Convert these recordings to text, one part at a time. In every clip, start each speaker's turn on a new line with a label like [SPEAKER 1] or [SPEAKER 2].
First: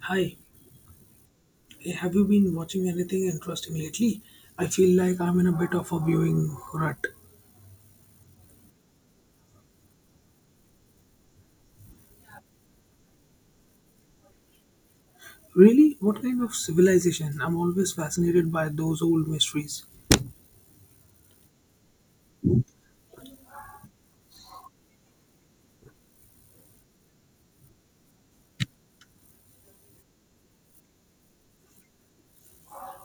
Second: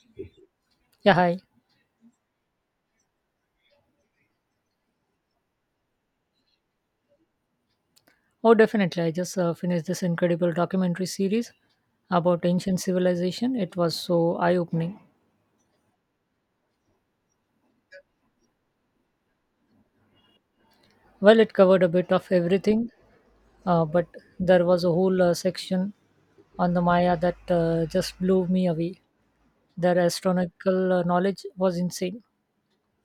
[SPEAKER 1] Hi.
[SPEAKER 2] Yeah, hi.
[SPEAKER 1] Hey, have you been watching anything interesting lately? I feel like I'm in a bit of a viewing rut.
[SPEAKER 2] Oh, definitely. I just finished this incredible documentary series about ancient civilization. It was so eye-opening.
[SPEAKER 1] Really? What kind of civilization? I'm always fascinated by those old mysteries.
[SPEAKER 2] Well, it covered a bit of everything, but there was a whole section on the Maya that just blew me away. Their astronomical knowledge was insane.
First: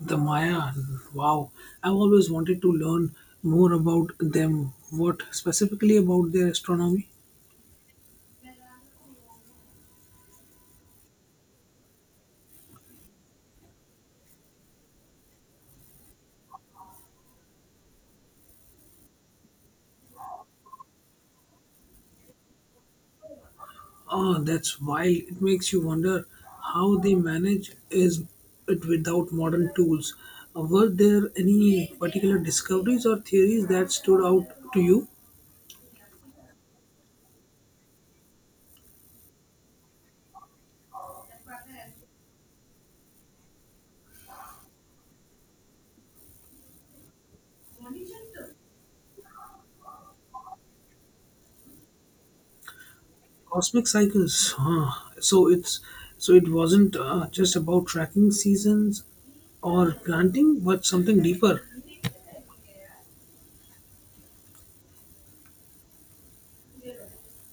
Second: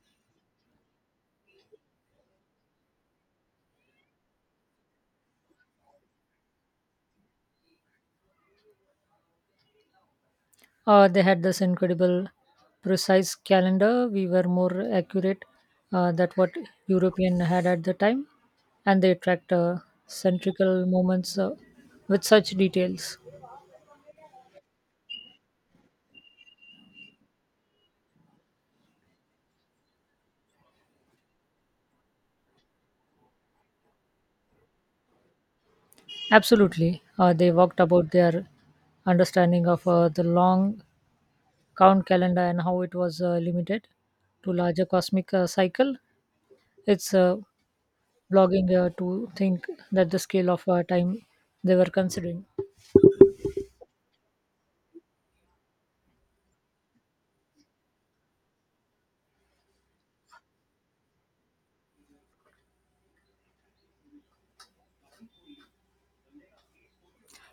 [SPEAKER 1] The Maya, wow. I've always wanted to learn more about them. What specifically about their astronomy?
[SPEAKER 2] They had this incredible precise calendar. We were more accurate that what European had at the time, and they tracked centrical moments with such details.
[SPEAKER 1] Oh, that's wild. It makes you wonder how they manage is it without modern tools. Were there any particular discoveries or theories that stood out to you?
[SPEAKER 2] Absolutely, they walked about their understanding of the long count calendar and how it was limited to larger cosmic cycle. It's blogging to think that the scale of time they were considering.
[SPEAKER 1] Cosmic cycles. Huh. So it's so it wasn't just about tracking seasons or planting, but something deeper.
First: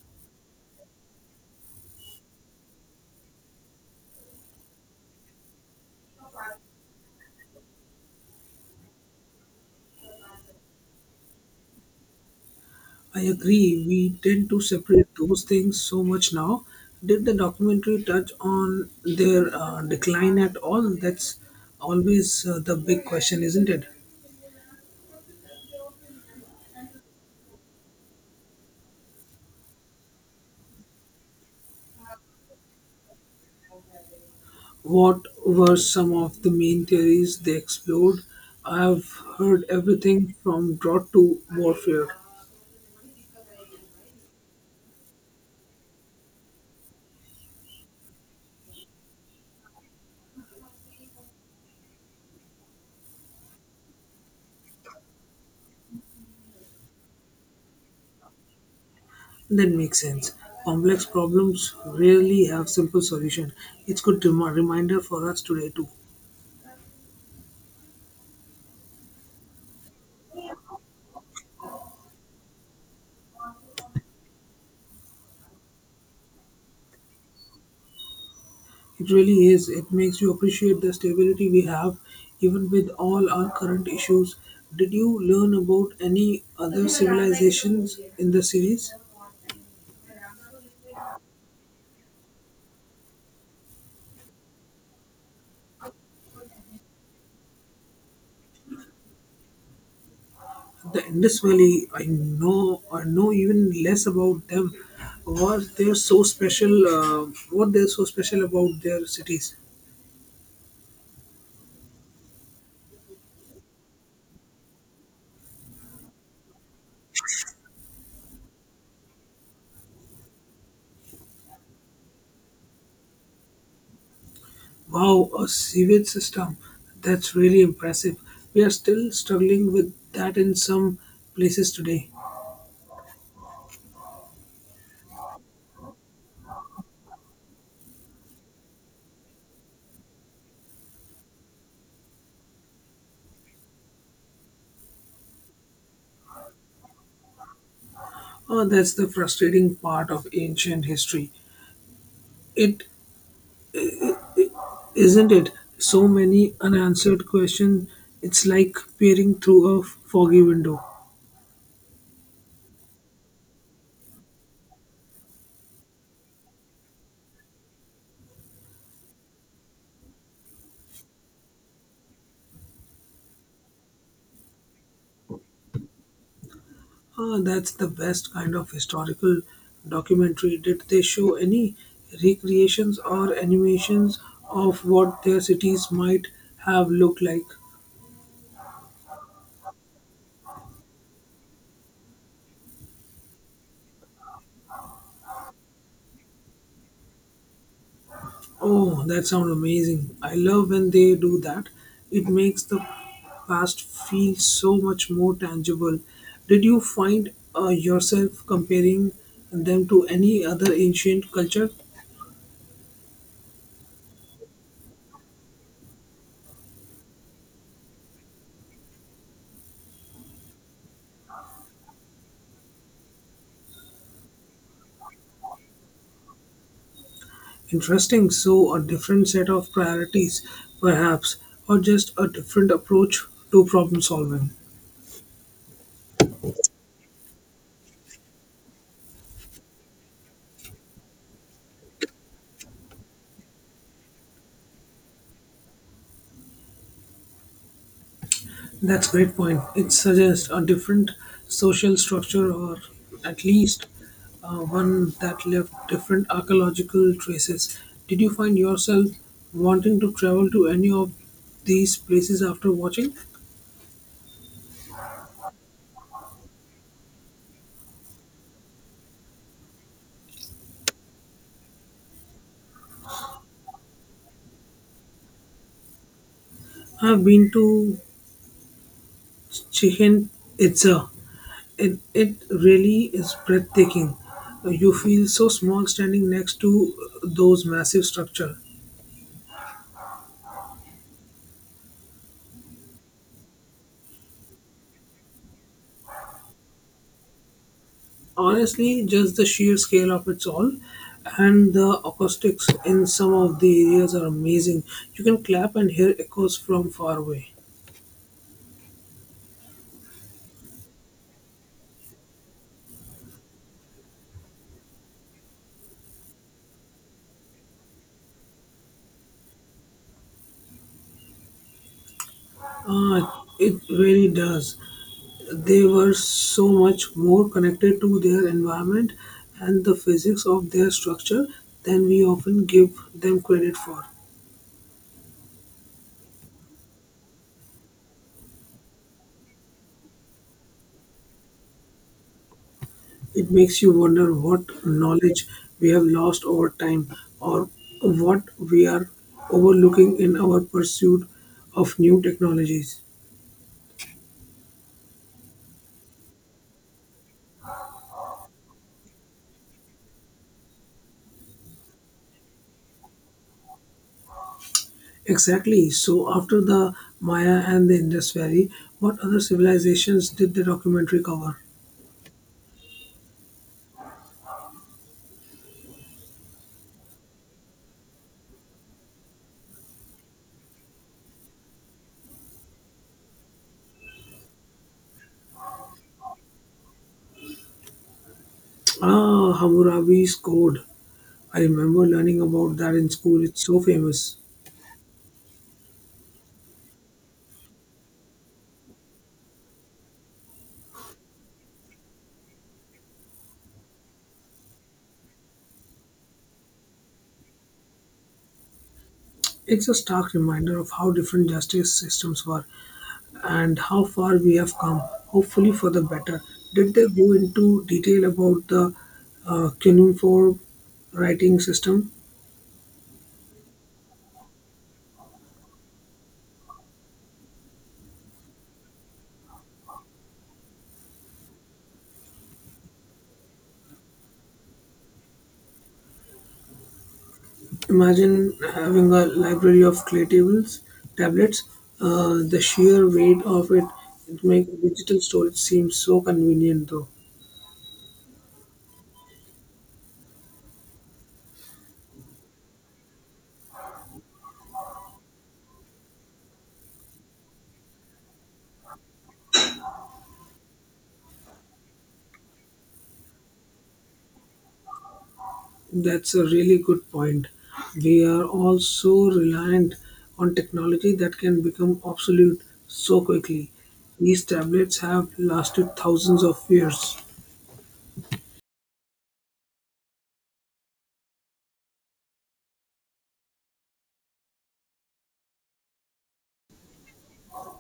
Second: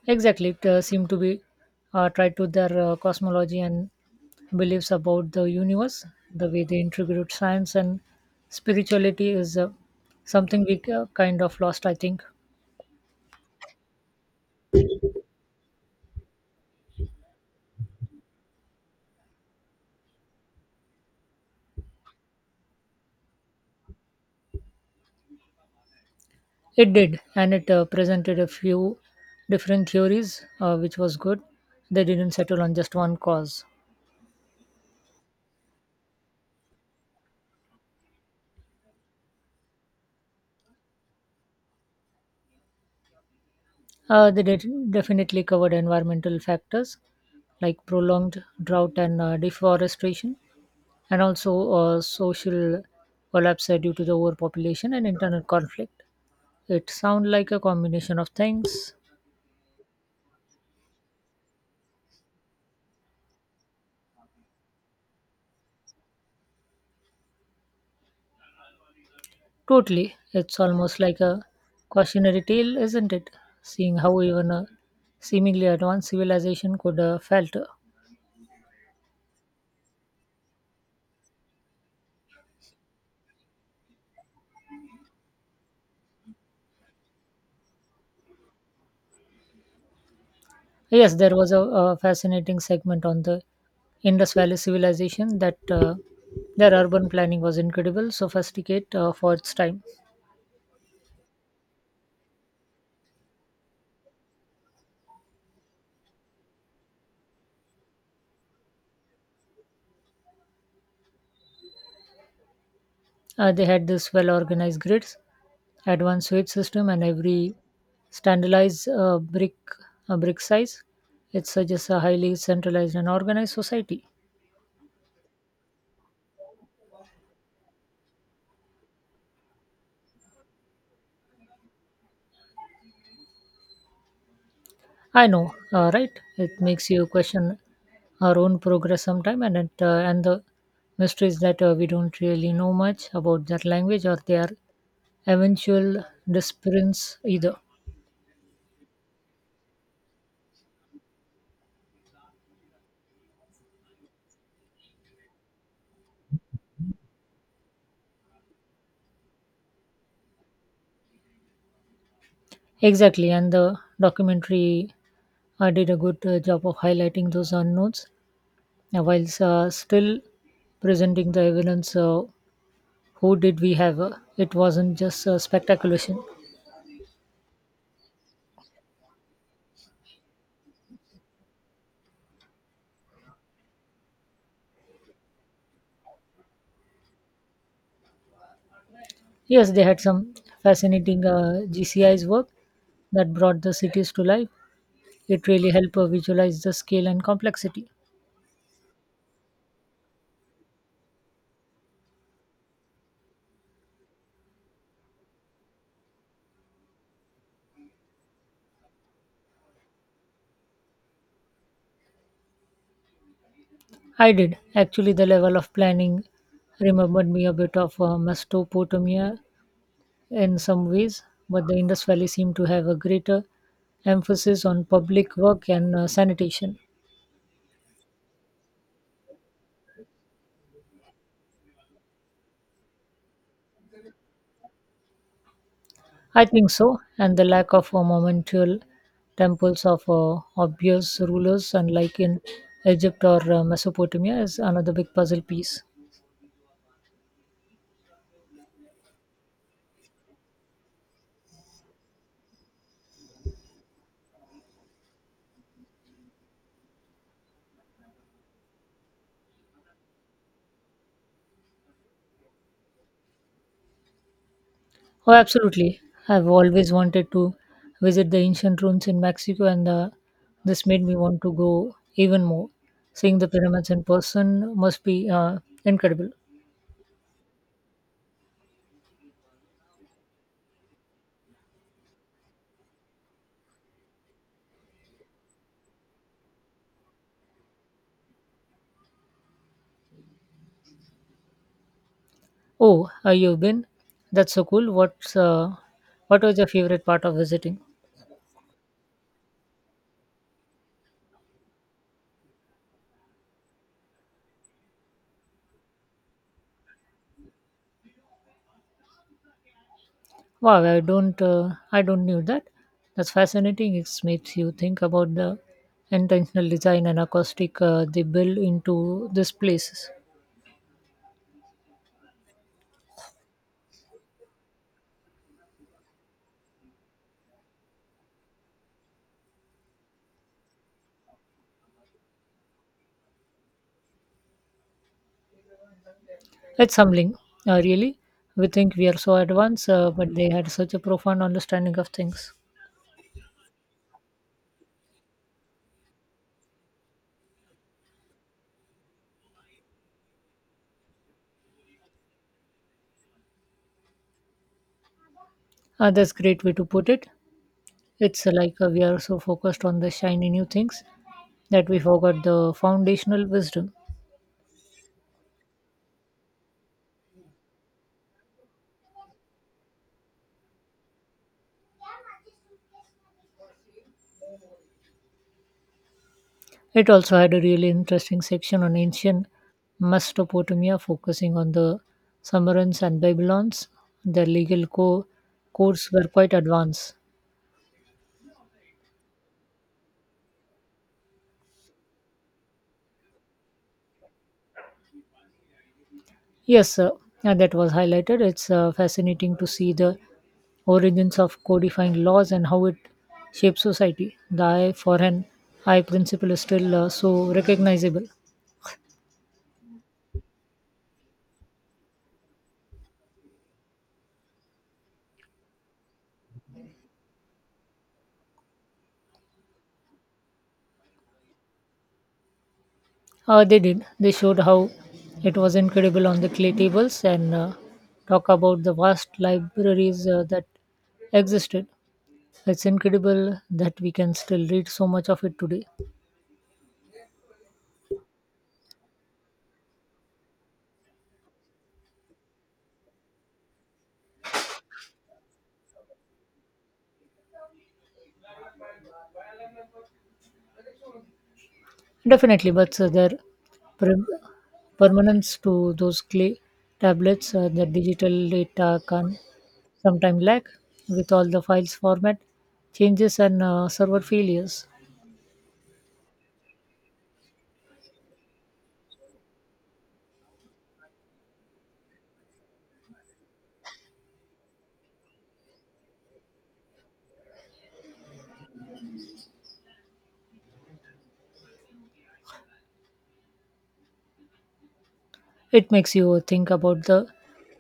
[SPEAKER 2] Exactly, it seemed to be tied to their cosmology and beliefs about the universe. The way they integrate science and spirituality is something we kind of lost, I think.
[SPEAKER 1] I agree. We tend to separate those things so much now. Did the documentary touch on their decline at all? That's always the big question, isn't it?
[SPEAKER 2] It did, and it presented a few different theories, which was good. They didn't settle on just one cause.
[SPEAKER 1] What were some of the main theories they explored? I've heard everything from drought to warfare.
[SPEAKER 2] They did definitely covered environmental factors like prolonged drought and deforestation, and also social collapse due to the overpopulation and internal conflict. It sounds like a combination of things.
[SPEAKER 1] That makes sense. Complex problems rarely have simple solution. It's good reminder for us today too.
[SPEAKER 2] Totally. It's almost like a cautionary tale, isn't it? Seeing how even a seemingly advanced civilization could falter.
[SPEAKER 1] It really is. It makes you appreciate the stability we have, even with all our current issues. Did you learn about any other civilizations in the series?
[SPEAKER 2] Yes, there was a fascinating segment on the Indus Valley civilization that their urban planning was incredible, sophisticated for its time.
[SPEAKER 1] The Indus Valley, I know even less about them. What they're so special about their cities?
[SPEAKER 2] They had this well organized grids, advanced sewage system, and every standardized brick size. It suggests a highly centralized and organized society.
[SPEAKER 1] Wow, a sewage system. That's really impressive. We are still struggling with that in some places today.
[SPEAKER 2] I know, right? It makes you question our own progress sometime, and and the mystery is that we don't really know much about their language or their eventual disappearance either.
[SPEAKER 1] Oh, that's the frustrating part of ancient history. It isn't it? So many unanswered questions. It's like peering through a foggy window.
[SPEAKER 2] Exactly, and the documentary did a good job of highlighting those unknowns now, whilst still presenting the evidence, who did we have? It wasn't just a speculation.
[SPEAKER 1] Ah, that's the best kind of historical documentary. Did they show any recreations or animations of what their cities might have looked like?
[SPEAKER 2] Yes, they had some fascinating GCI's work that brought the cities to life. It really helped visualize the scale and complexity.
[SPEAKER 1] Oh, that sounds amazing. I love when they do that. It makes the past feel so much more tangible. Did you find yourself comparing them to any other ancient culture?
[SPEAKER 2] I did. Actually, the level of planning remembered me a bit of Mesopotamia in some ways, but the Indus Valley seemed to have a greater emphasis on public work and sanitation.
[SPEAKER 1] Interesting. So, a different set of priorities, perhaps, or just a different approach to problem solving.
[SPEAKER 2] I think so, and the lack of monumental temples of obvious rulers, unlike in Egypt or Mesopotamia, is another big puzzle piece.
[SPEAKER 1] That's a great point. It suggests a different social structure, or at least one that left different archaeological traces. Did you find yourself wanting to travel to any of these places after watching?
[SPEAKER 2] Oh, absolutely. I've always wanted to visit the ancient ruins in Mexico, and this made me want to go even more. Seeing the pyramids in person must be incredible.
[SPEAKER 1] I've been to Chichen Itza. It really is breathtaking. You feel so small standing next to those massive structures.
[SPEAKER 2] Oh, you've been? That's so cool. What's what was your favorite part of visiting?
[SPEAKER 1] Honestly, just the sheer scale of it's all, and the acoustics in some of the areas are amazing. You can clap and hear echoes from far away.
[SPEAKER 2] Wow, I don't knew that. That's fascinating. It makes you think about the intentional design and acoustic they build into these places.
[SPEAKER 1] Ah, it really does. They were so much more connected to their environment and the physics of their structure than we often give them credit for.
[SPEAKER 2] It's humbling, really. We think we are so advanced, but they had such a profound understanding of things.
[SPEAKER 1] It makes you wonder what knowledge we have lost over time or what we are overlooking in our pursuit of new technologies.
[SPEAKER 2] That's great way to put it. It's like we are so focused on the shiny new things that we forgot the foundational wisdom.
[SPEAKER 1] Exactly. So, after the Maya and the Indus Valley, what other civilizations did the documentary cover?
[SPEAKER 2] It also had a really interesting section on ancient Mesopotamia, focusing on the Sumerians and Babylons. Their codes were quite advanced.
[SPEAKER 1] Ah, Hammurabi's Code. I remember learning about that in school. It's so famous.
[SPEAKER 2] Yes, sir, and that was highlighted. It's fascinating to see the origins of codifying laws and how it shapes society. The eye for an eye principle is still so recognizable.
[SPEAKER 1] It's a stark reminder of how different justice systems were and how far we have come, hopefully for the better. Did they go into detail about the cuneiform writing system?
[SPEAKER 2] They did. They showed how it was incredible on the clay tables and talk about the vast libraries that existed. It's incredible that we can still read so much of it today.
[SPEAKER 1] Imagine having a library of clay tables, tablets, the sheer weight of it, it makes digital storage seem so convenient though.
[SPEAKER 2] Definitely, but their perm- permanence to those clay tablets, the digital data can sometimes lag with all the files format changes and server failures.
[SPEAKER 1] That's a really good point. We are all so reliant on technology that can become obsolete so quickly. These tablets have lasted thousands of years.
[SPEAKER 2] It makes you think about the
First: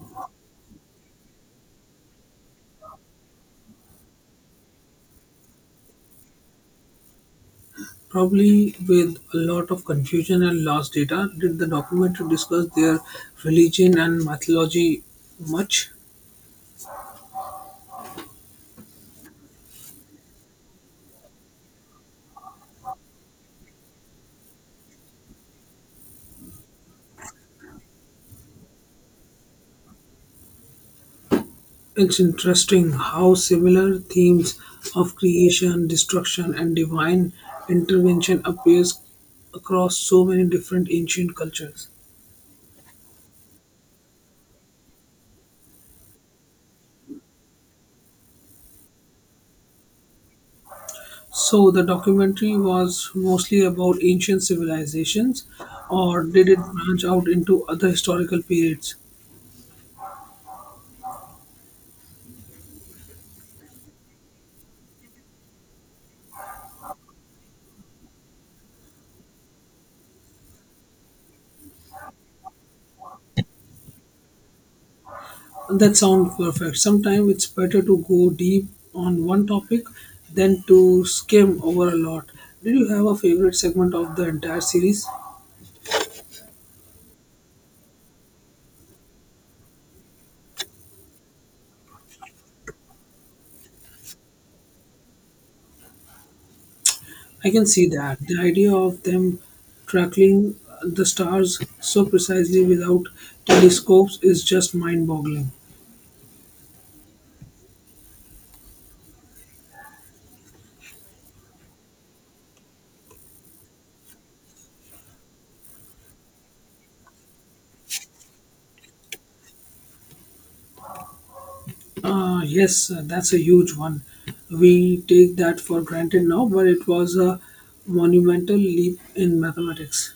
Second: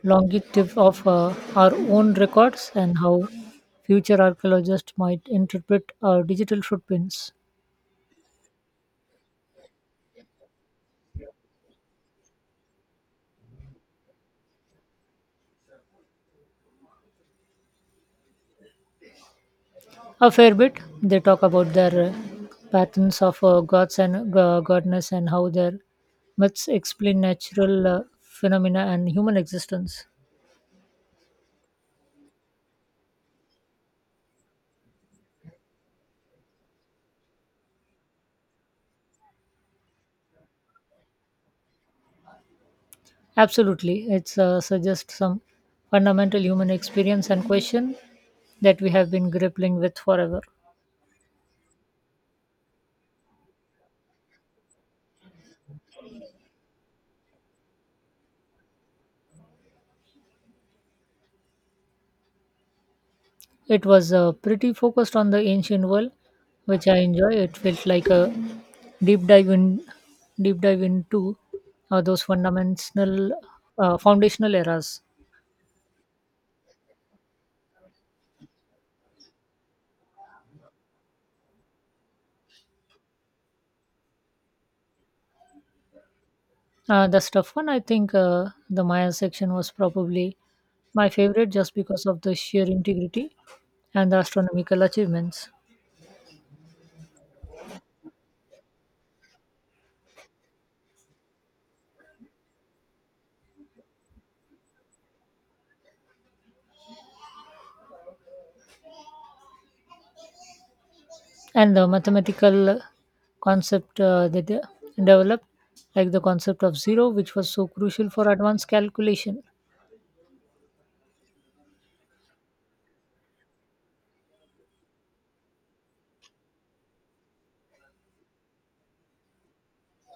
[SPEAKER 2] longevity of our own records and how future archaeologists might interpret our digital footprints.
[SPEAKER 1] Probably with a lot of confusion and lost data. Did the documentary discuss their religion and mythology much?
[SPEAKER 2] A fair bit, they talk about their patterns of gods and godness and how their myths explain natural phenomena and human existence.
[SPEAKER 1] It's interesting how similar themes of creation, destruction, and divine intervention appears across so many different ancient cultures.
[SPEAKER 2] Absolutely, it suggests some fundamental human experience and question that we have been grappling with forever.
[SPEAKER 1] So the documentary was mostly about ancient civilizations, or did it branch out into other historical periods?
[SPEAKER 2] It was pretty focused on the ancient world, which I enjoy. It felt like a deep dive in deep dive into those fundamental foundational eras.
[SPEAKER 1] That sounds perfect. Sometimes it's better to go deep on one topic than to skim over a lot. Did you have a favorite segment of the entire series?
[SPEAKER 2] That's tough one. I think the Maya section was probably my favorite just because of the sheer integrity and the astronomical achievements
[SPEAKER 1] I can see that. The idea of them tracking the stars so precisely without telescopes is just mind boggling.
[SPEAKER 2] and the mathematical concept that they developed, like the concept of zero, which was so crucial for advanced calculation.
[SPEAKER 1] Yes, that's a huge one. We take that for granted now, but it was a monumental leap in mathematics.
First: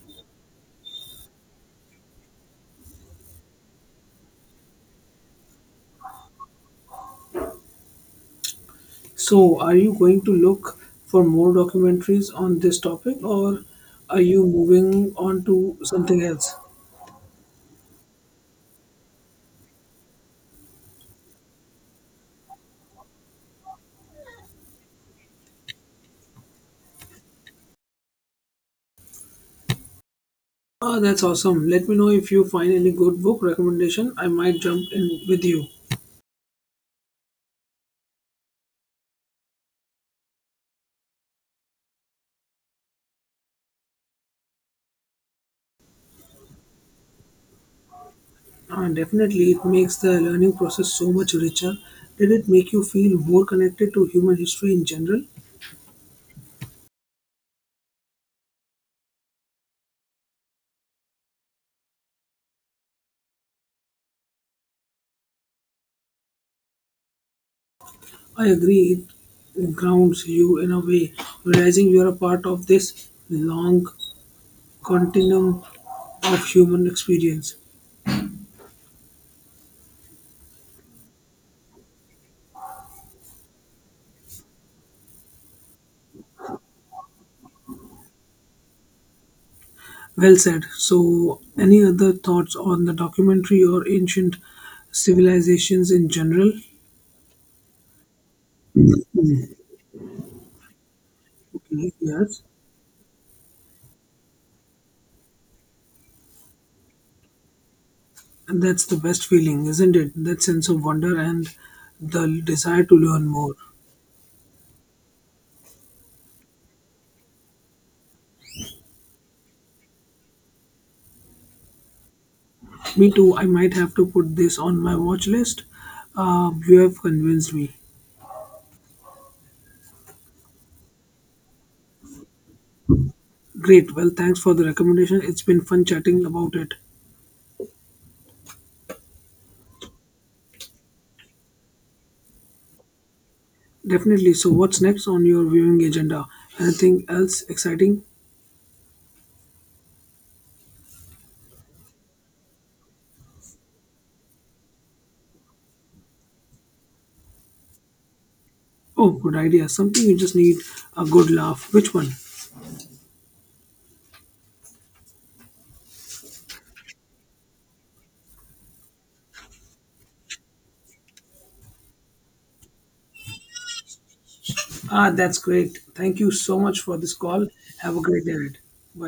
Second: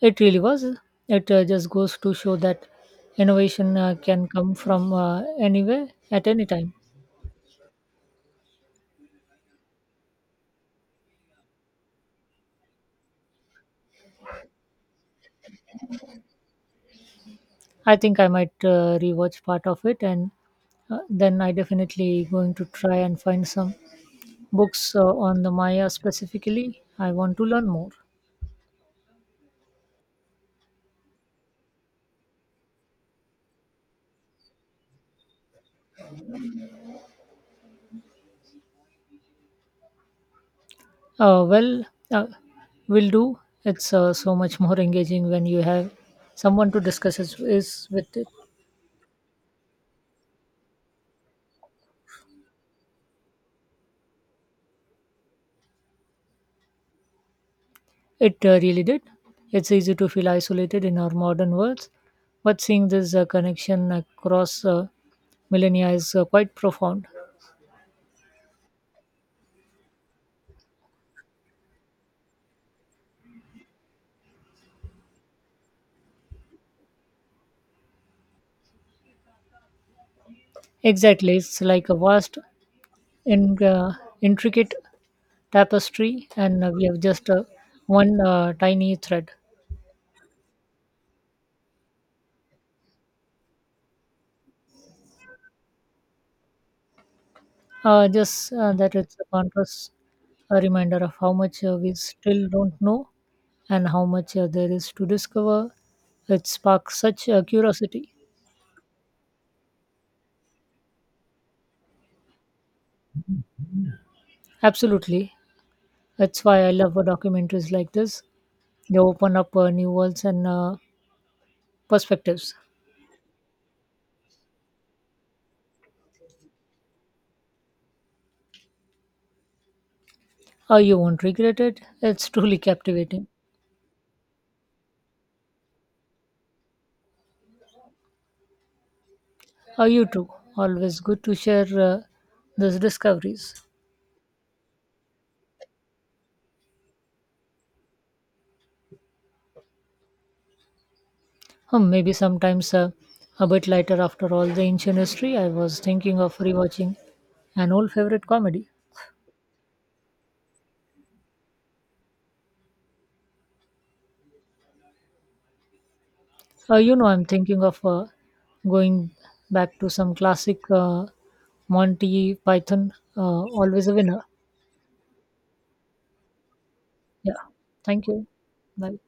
[SPEAKER 2] It really was. It just goes to show that innovation can come from anywhere at any time.
[SPEAKER 1] So, are you going to look for more documentaries on this topic or are you moving on to something else?
[SPEAKER 2] I think I might rewatch part of it, and then I definitely going to try and find some books on the Maya specifically. I want to learn more.
[SPEAKER 1] Ah, that's awesome. Let me know if you find any good book recommendation. I might jump in with you.
[SPEAKER 2] Uh, well, uh, will do. It's so much more engaging when you have someone to discuss it is with it.
[SPEAKER 1] Ah, definitely, it makes the learning process so much richer. Did it make you feel more connected to human history in general?
[SPEAKER 2] It really did. It's easy to feel isolated in our modern worlds, but seeing this connection across millennia is quite profound.
[SPEAKER 1] I agree, it grounds you in a way, realizing you are a part of this long continuum of human experience.
[SPEAKER 2] Exactly, it's like a in, uh, intricate tapestry, and we have just one tiny thread.
[SPEAKER 1] Well said. So, any other thoughts on the documentary or ancient civilizations in general?
[SPEAKER 2] Just That it's a contrast, a reminder of how much
[SPEAKER 1] Okay,
[SPEAKER 2] we
[SPEAKER 1] yes.
[SPEAKER 2] still don't know and how much there is to discover. It sparks such curiosity.
[SPEAKER 1] And that's the best feeling, isn't it? That sense of wonder and the desire to learn more.
[SPEAKER 2] Absolutely. That's why I love documentaries like this. They open up new worlds and perspectives.
[SPEAKER 1] Me too. I might have to put this on my watch list. You have convinced me.
[SPEAKER 2] You won't regret it. It's truly captivating.
[SPEAKER 1] Great. Well, thanks for the recommendation. It's been fun chatting about it.
[SPEAKER 2] You too. Always good to share those discoveries.
[SPEAKER 1] Definitely. So, what's next on your viewing agenda? Anything else exciting?
[SPEAKER 2] Hmm, maybe sometimes a bit lighter after all the ancient history. I was thinking of rewatching an old favorite comedy.
[SPEAKER 1] Oh, good idea. Something you just need a good laugh. Which one?
[SPEAKER 2] You know, I'm thinking of going back to some classic Monty Python, always a winner.
[SPEAKER 1] Ah, that's great. Thank you so much for this
[SPEAKER 2] Yeah.
[SPEAKER 1] call. Have a
[SPEAKER 2] Thank
[SPEAKER 1] great
[SPEAKER 2] you.
[SPEAKER 1] day ahead. Bye.
[SPEAKER 2] Bye.